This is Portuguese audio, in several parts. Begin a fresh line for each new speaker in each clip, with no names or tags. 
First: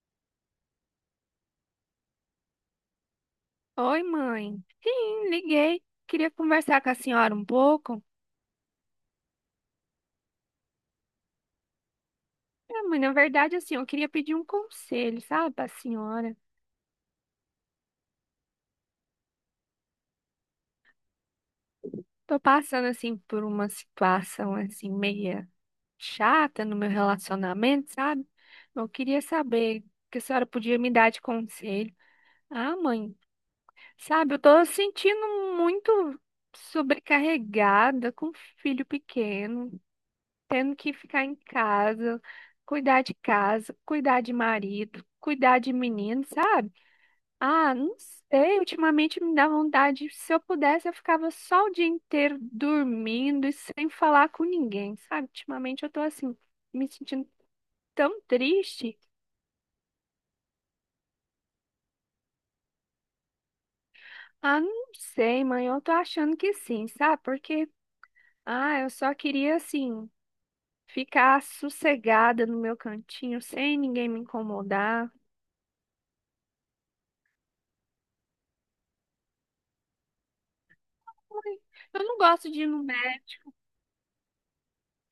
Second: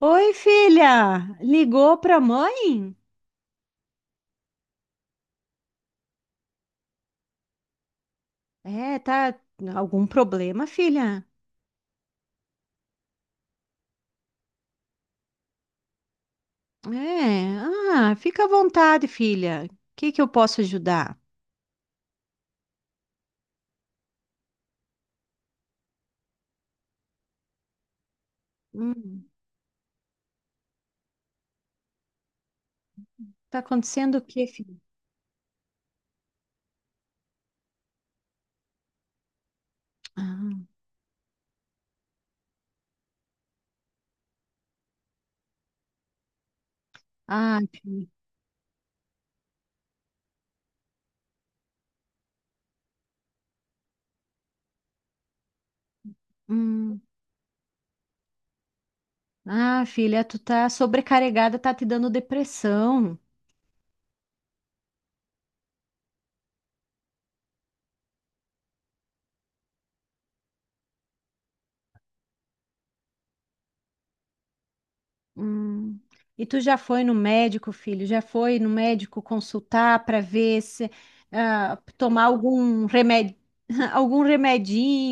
Oi, filha! Ligou pra mãe?
Oi, mãe. Sim, liguei. Queria conversar com a senhora um pouco.
Tá algum problema, filha?
É, mãe, na verdade, assim, eu queria pedir um conselho, sabe, para senhora.
É, ah, fica à vontade, filha. O que que eu posso ajudar?
Tô passando, assim, por uma situação, assim, meia chata no meu relacionamento, sabe? Eu queria
Hum,
saber o que a senhora podia me dar de conselho. Ah, mãe,
tá acontecendo o
sabe, eu
quê,
tô
filha?
sentindo muito sobrecarregada com um filho pequeno.
Ah,
Tendo que ficar em casa, cuidar de marido, cuidar de menino, sabe?
ah,
Ah, não
filha.
sei, ultimamente me dá vontade, se eu pudesse, eu ficava só o dia inteiro dormindo e sem falar com ninguém, sabe? Ultimamente eu tô assim, me
Hum,
sentindo tão triste.
ah, filha, tu tá sobrecarregada, tá te dando depressão.
Ah, não sei, mãe, eu tô achando que sim, sabe? Porque, ah, eu só queria assim. Ficar sossegada no meu cantinho sem ninguém me incomodar.
Hum. E tu já foi no médico, filho? Já foi no médico consultar para ver se
Ai,
ah,
eu não
tomar
gosto de ir no.
algum remédio, algum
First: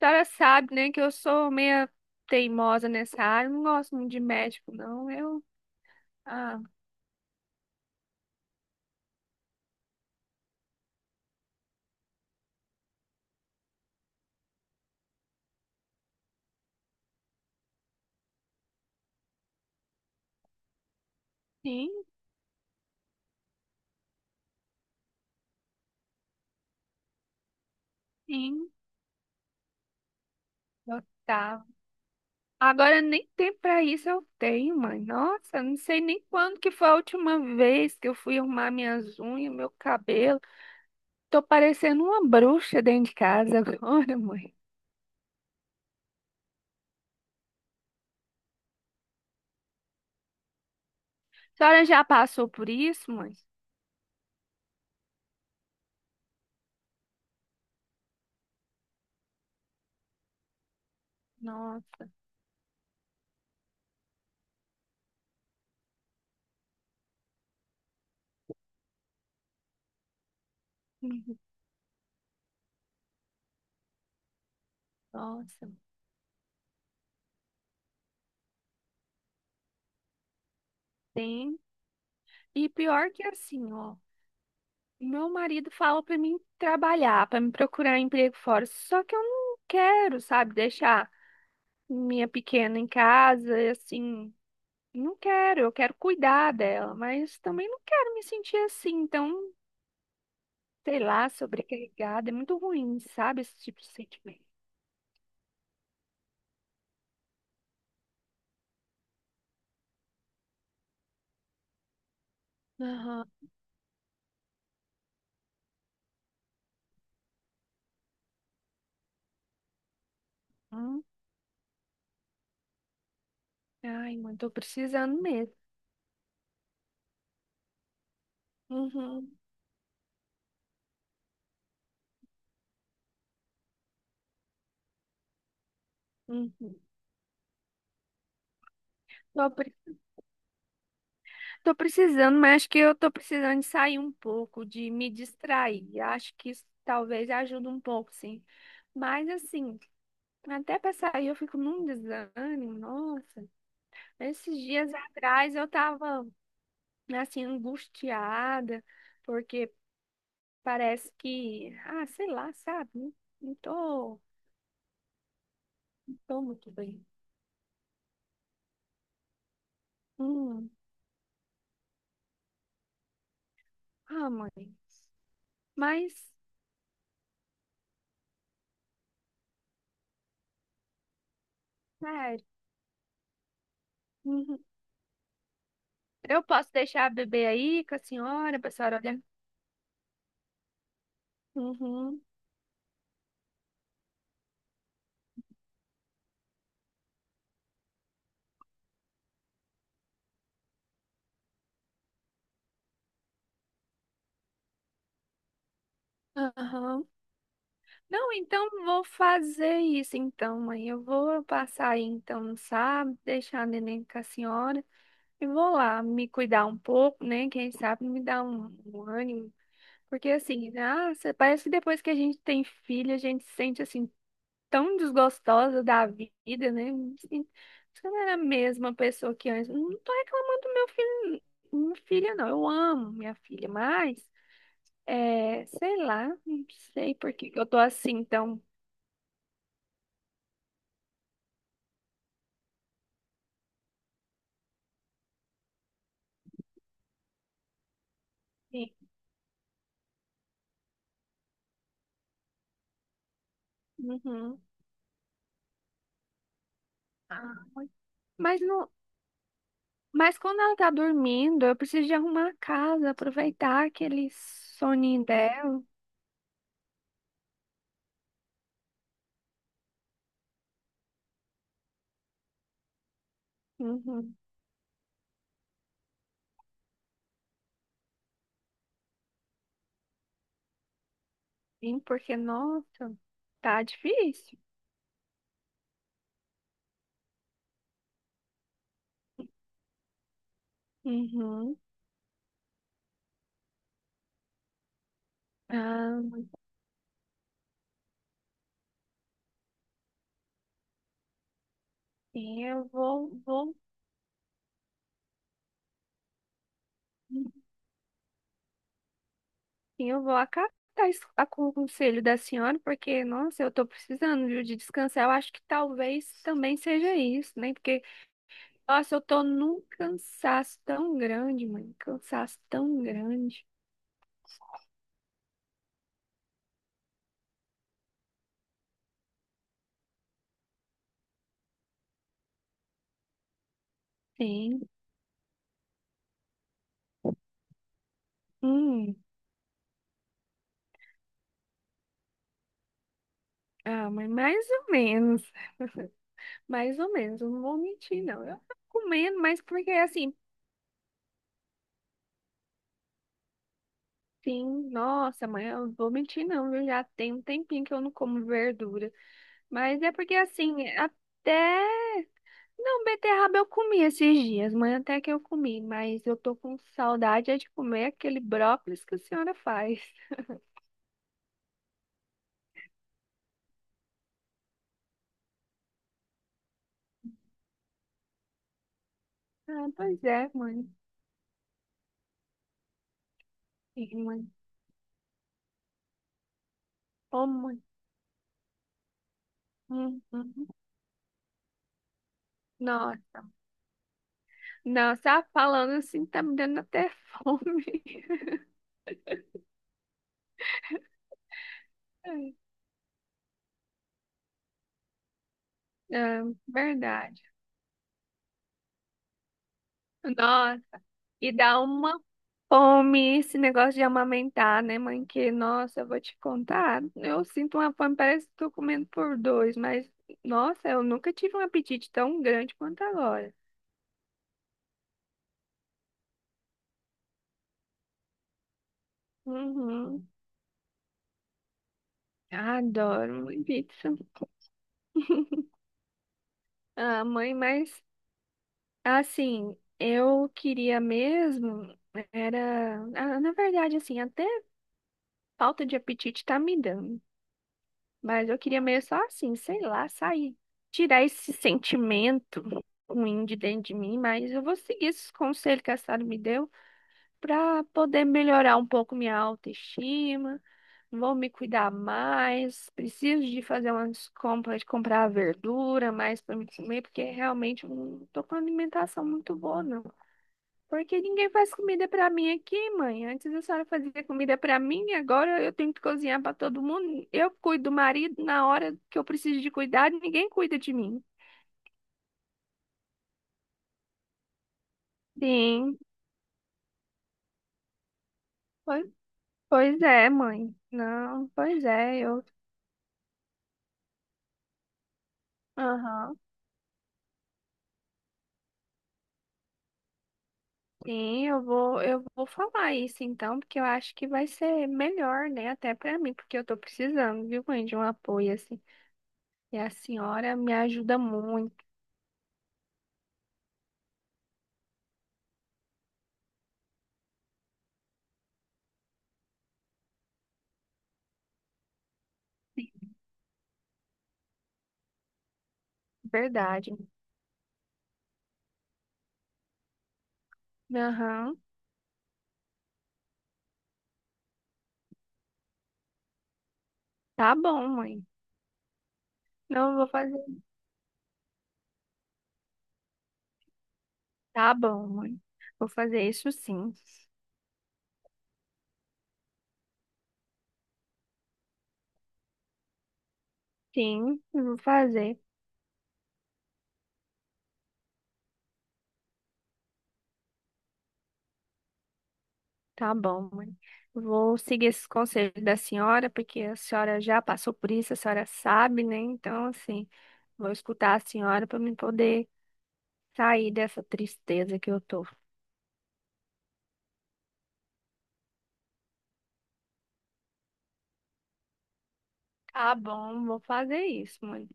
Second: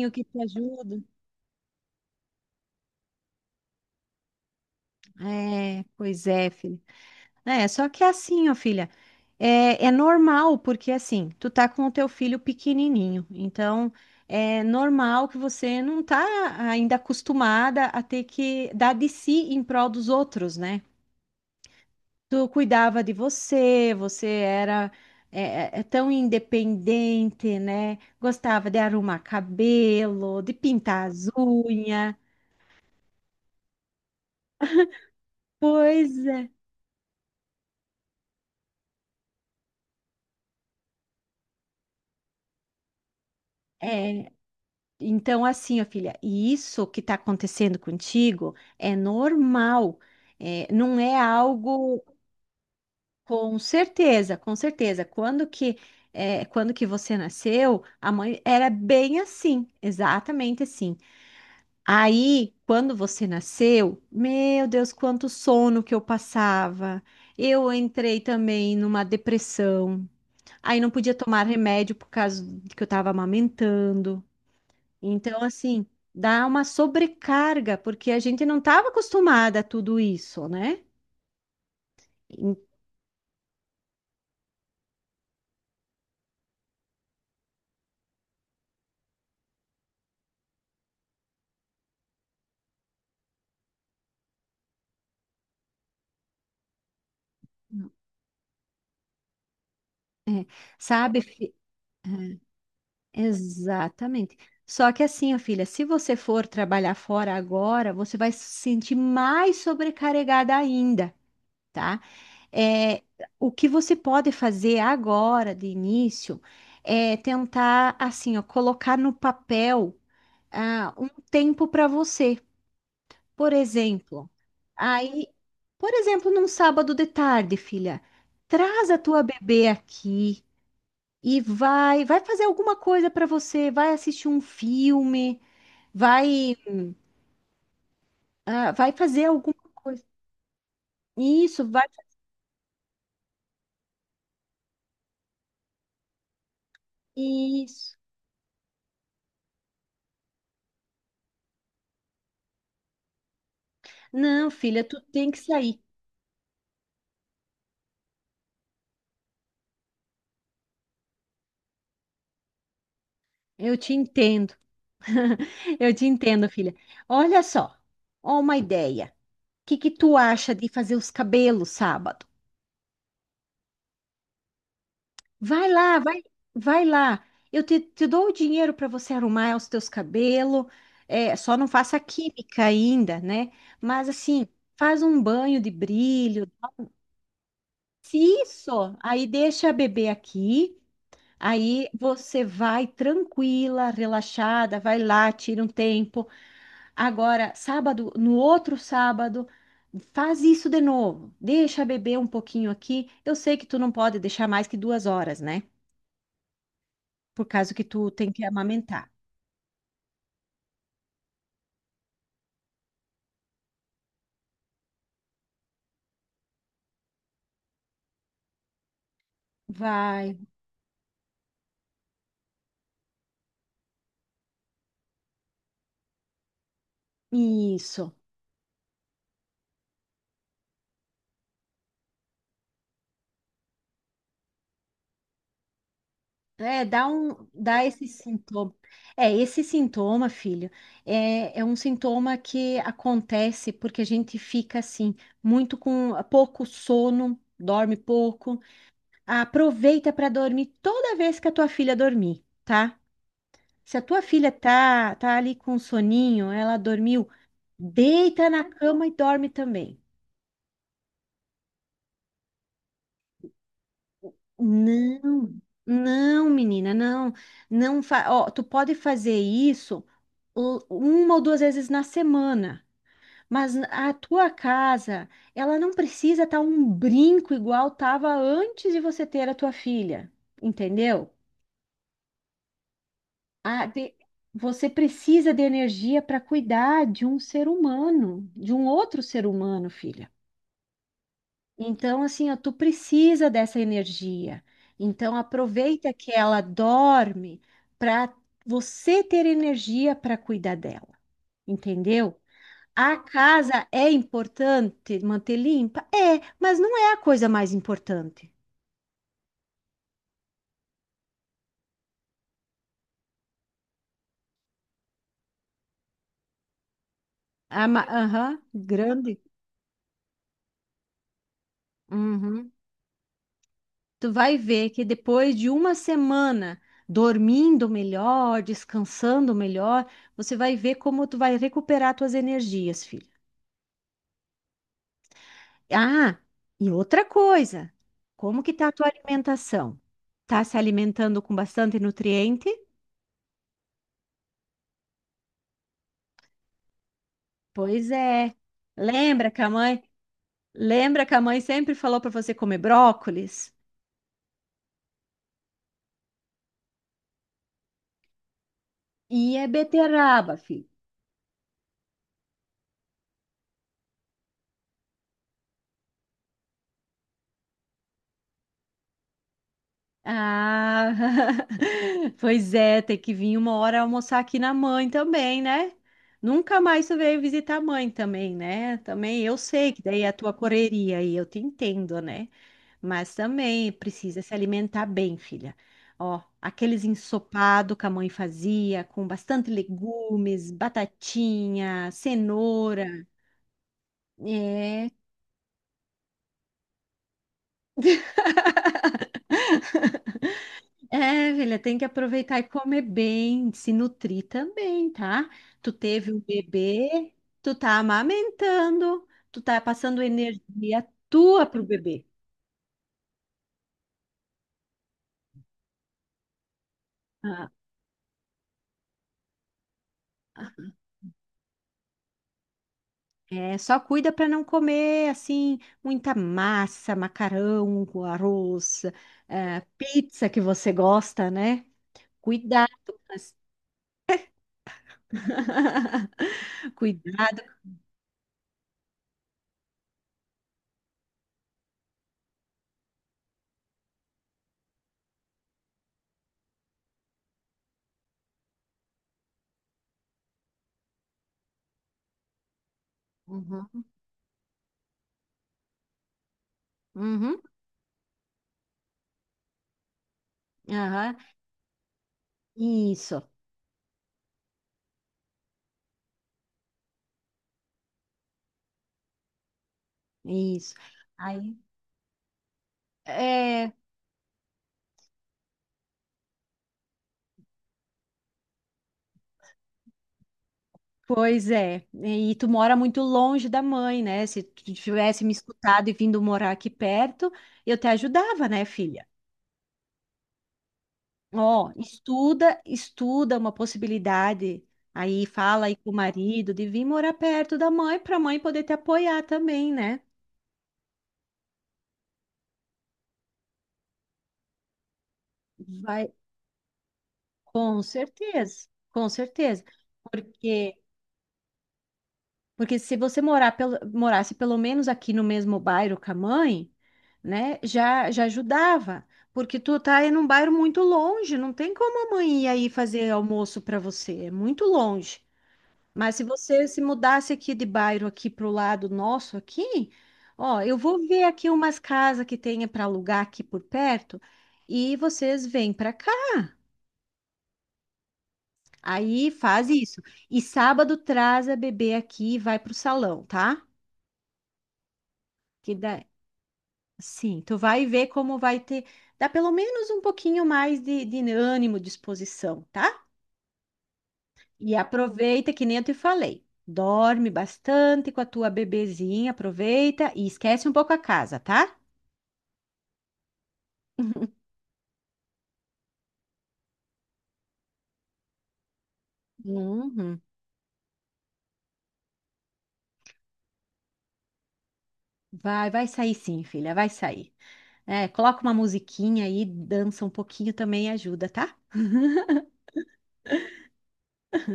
A
que
senhora
te
sabe, né, que
ajude?
eu sou meia teimosa nessa área, não gosto muito de médico, não. Eu,
É, pois é,
ah,
filho. É, só que é assim, ó, filha, é normal, porque assim, tu tá com o teu filho pequenininho, então é normal que você não tá ainda acostumada a ter que dar de si em prol dos outros, né?
sim,
Tu cuidava de você, você era é, é tão independente, né? Gostava
sim,
de arrumar cabelo, de pintar as
gostava.
unhas.
Agora nem tempo pra isso eu tenho, mãe. Nossa, não sei nem
Pois é.
quando que foi a última vez que eu fui arrumar minhas unhas, meu cabelo. Tô parecendo uma bruxa dentro de casa agora,
É,
mãe.
então, assim, ó, filha, e isso que está acontecendo contigo é normal, é, não é
A senhora
algo
já passou por isso, mãe?
com certeza, com certeza. Quando que, é, quando que você nasceu, a mãe era bem assim, exatamente assim.
Nossa,
Aí, quando você nasceu, meu Deus, quanto sono que eu passava. Eu entrei também numa depressão. Aí não podia tomar remédio por causa de que eu estava amamentando. Então,
nossa.
assim, dá uma sobrecarga, porque a gente não estava acostumada a tudo isso, né?
Tem.
E-
E pior que assim, ó. Meu marido fala pra mim trabalhar, pra me procurar emprego fora, só que eu não quero, sabe, deixar minha pequena em casa, e assim, não quero, eu quero cuidar dela, mas também não quero me sentir assim, então, sei
Sabe?
lá,
Fi-
sobrecarregada, é muito ruim, sabe, esse tipo de
Exatamente.
sentimento.
Só que assim, ó, filha, se você for trabalhar fora agora, você vai se sentir mais sobrecarregada ainda. Tá? É,
Aham.
o que você pode fazer agora, de início, é tentar, assim, ó, colocar no papel, ah, um tempo para você. Por
Ai,
exemplo,
mãe, tô precisando
aí,
mesmo.
por exemplo, num sábado de tarde, filha, traz a tua
Uhum,
bebê aqui e vai fazer alguma coisa para você, vai assistir um filme, vai,
uhum.
ah, vai fazer
Tô
alguma coisa. Isso,
Tô
vai,
precisando, mas acho que eu tô precisando de sair um pouco, de me distrair. Acho que isso talvez ajude um
isso.
pouco, sim. Mas assim, até pra sair eu fico num desânimo, nossa.
Não,
Esses
filha,
dias
tu tem que
atrás eu
sair.
tava assim angustiada, porque parece que, ah, sei lá, sabe? Não não
Eu te
tô,
entendo. Eu te
não tô
entendo,
muito
filha.
bem.
Olha só, ó uma ideia. O que que tu acha de
Hum,
fazer os cabelos sábado?
ah, mãe.
Vai lá, vai,
Mas,
vai lá. Eu te, te dou o dinheiro para você arrumar os teus cabelos. É, só não faça
sério,
química ainda, né? Mas assim,
uhum.
faz um banho de
Eu
brilho.
posso deixar a bebê aí com a
Se
senhora, pra
Isso,
senhora olhar?
aí deixa a bebê aqui. Aí
Uhum.
você vai tranquila, relaxada, vai lá, tira um tempo. Agora, sábado, no outro sábado, faz isso de novo. Deixa beber um pouquinho aqui. Eu sei que tu não pode deixar mais que duas horas, né?
Aham.
Por causa que tu tem
Não,
que
então vou
amamentar.
fazer isso então, mãe. Eu vou passar aí então no sábado, deixar a neném com a senhora e vou lá me cuidar um pouco, né? Quem sabe me dar um ânimo. Porque
Vai,
assim, nossa, parece que depois que a gente tem filho, a gente se sente assim tão desgostosa da vida, né? Assim, se eu
isso.
não era a mesma pessoa que antes. Não tô reclamando do meu filho, minha filha, não. Eu amo minha filha, mas. É, sei lá, não
É, dá
sei por
um,
que que eu tô
dá esse
assim, então.
sintoma. É, esse sintoma, filho, é um sintoma que acontece porque a gente fica assim, muito com pouco sono, dorme pouco.
Sim.
Aproveita para dormir toda vez que a tua filha dormir, tá? Se a tua filha
Uhum.
tá ali com soninho, ela dormiu,
Ah,
deita
mas
na
não,
cama e dorme também.
mas quando ela tá dormindo, eu preciso de arrumar a casa, aproveitar aquele soninho
Não,
dela.
não, menina, não, não, fa- ó, tu pode fazer isso u- uma ou duas vezes na semana, mas a
Uhum.
tua casa, ela não precisa estar um brinco igual tava antes de você ter a tua filha, entendeu?
Sim, porque, nossa, tá
A de-
difícil.
Você precisa de energia para cuidar de um ser humano, de um outro ser humano, filha.
Uhum.
Então, assim, ó, tu precisa dessa energia. Então, aproveita
Ah,
que ela dorme para você ter energia para cuidar dela, entendeu?
sim,
A casa é importante manter limpa? É, mas não é a coisa mais importante.
sim, eu vou acatar o conselho da senhora, porque, nossa, eu tô precisando, viu, de descansar. Eu acho que talvez também seja isso, né?
A
Porque
ma- Aham,
nossa, eu
grande.
tô num cansaço tão grande, mãe. Cansaço
Uhum.
tão grande.
Tu vai ver que depois de uma semana dormindo melhor, descansando melhor, você vai ver como tu vai recuperar tuas energias, filho.
Sim.
Ah, e outra coisa, como que tá a tua
Hum.
alimentação? Tá se alimentando com bastante nutriente?
Ah, mas mais ou menos. Mais ou menos. Eu não vou
Pois
mentir, não.
é.
Eu tô comendo,
Lembra
mas
que a
porque
mãe,
assim,
lembra que a mãe sempre falou para você comer brócolis?
sim, nossa, mãe, eu não vou mentir, não. Eu já tenho um tempinho que eu não como verdura.
E é
Mas é porque
beterraba,
assim,
filho.
até. Não, beterraba eu comi esses dias, mãe, até que eu comi. Mas eu tô com saudade é de comer aquele brócolis que a senhora faz.
Ah, pois é, tem que vir uma hora almoçar aqui na mãe também, né? Nunca mais tu veio visitar a mãe também, né? Também eu
Ah,
sei que daí
pois
é a
é,
tua
mãe.
correria e eu te entendo, né? Mas também
Sim,
precisa
mãe.
se alimentar bem, filha. Ó, aqueles
Ô, mãe.
ensopado que a mãe fazia, com bastante
Uhum.
legumes, batatinha, cenoura.
Nossa.
É.
Nossa, ah, falando assim, tá me dando até fome.
É, filha, tem que aproveitar e comer bem, se nutrir também, tá? Tu teve um
É,
bebê,
verdade.
tu tá amamentando, tu tá passando
Nossa,
energia
e
tua
dá
pro
uma
bebê.
fome esse negócio de amamentar, né, mãe? Que, nossa, eu vou te contar. Eu
Ah,
sinto uma fome, parece que tô comendo por dois, mas, nossa, eu nunca tive um apetite tão grande quanto agora.
é, só cuida para não comer assim muita massa, macarrão, arroz,
Uhum.
pizza que você gosta, né? Cuidado. Com
Adoro
as-
mãe, pizza. Ah, mãe,
Cuidado.
mas assim, eu queria mesmo, era, ah, na verdade, assim, até falta de apetite tá me dando, mas eu queria mesmo só assim, sei lá, sair, tirar esse sentimento ruim de dentro de
Uhum,
mim, mas eu vou seguir esses conselhos que a Sara me deu
uhum,
para poder melhorar um pouco minha autoestima,
aham.
vou me cuidar mais, preciso
Isso,
de fazer umas compras, de comprar verdura mais para me comer, porque realmente eu não tô com uma alimentação muito boa, não.
isso.
Porque ninguém faz
Aí,
comida pra mim aqui, mãe. Antes a senhora
é,
fazia comida pra mim, agora eu tenho que cozinhar pra todo mundo. Eu cuido do marido na hora que eu preciso de cuidado, ninguém cuida de mim.
Pois é, e tu mora muito longe da mãe, né? Se tu tivesse me
Sim,
escutado e vindo morar aqui perto, eu te ajudava, né,
pois,
filha?
pois é, mãe. Não, pois
Ó,
é, eu.
estuda, estuda uma possibilidade. Aí fala aí com o
Aham.
marido de vir morar perto da mãe para a mãe poder te apoiar também, né?
Sim, eu vou falar isso então, porque eu acho que vai ser melhor, né, até pra
Vai,
mim, porque eu tô precisando, viu, mãe, de um
com
apoio assim.
certeza, com
E
certeza.
a senhora me
Porque
ajuda muito,
Porque se você morar pelo- morasse pelo menos aqui no mesmo bairro com a mãe, né, já ajudava. Porque tu tá em um bairro muito longe, não tem como a mãe ir aí fazer almoço para você, é muito longe. Mas se você
verdade.
se mudasse aqui de bairro aqui pro lado nosso aqui, ó, eu vou ver
Aham.
aqui umas casas que tenha para alugar aqui por perto e vocês vêm para cá.
Tá bom, mãe.
Aí faz
Não, eu vou
isso.
fazer.
E sábado traz a bebê aqui e vai pro salão, tá?
Tá bom, mãe. Vou
Que dá.
fazer isso sim.
Sim, tu vai ver como vai ter, dá pelo menos um pouquinho mais de ânimo, disposição, tá?
Sim, vou
E
fazer.
aproveita, que nem eu te falei, dorme bastante com a tua bebezinha, aproveita e esquece um pouco a casa, tá?
Tá bom, mãe. Vou seguir esses conselhos da senhora, porque a senhora já passou por isso, a senhora sabe, né? Então, assim,
Uhum.
vou escutar a senhora para me poder sair dessa tristeza que eu tô.
Vai, vai sair sim, filha, vai sair. É, coloca uma musiquinha aí, dança um pouquinho também ajuda, tá?
Tá bom, vou fazer isso, mãe.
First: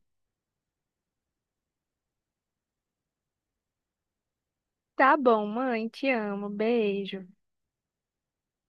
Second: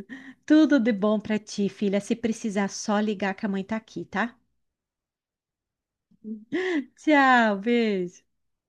Tudo de bom pra ti, filha. Se precisar, só ligar que a mãe tá aqui, tá?
Tá bom, mãe. Te amo. Beijo.
Tchau, beijo.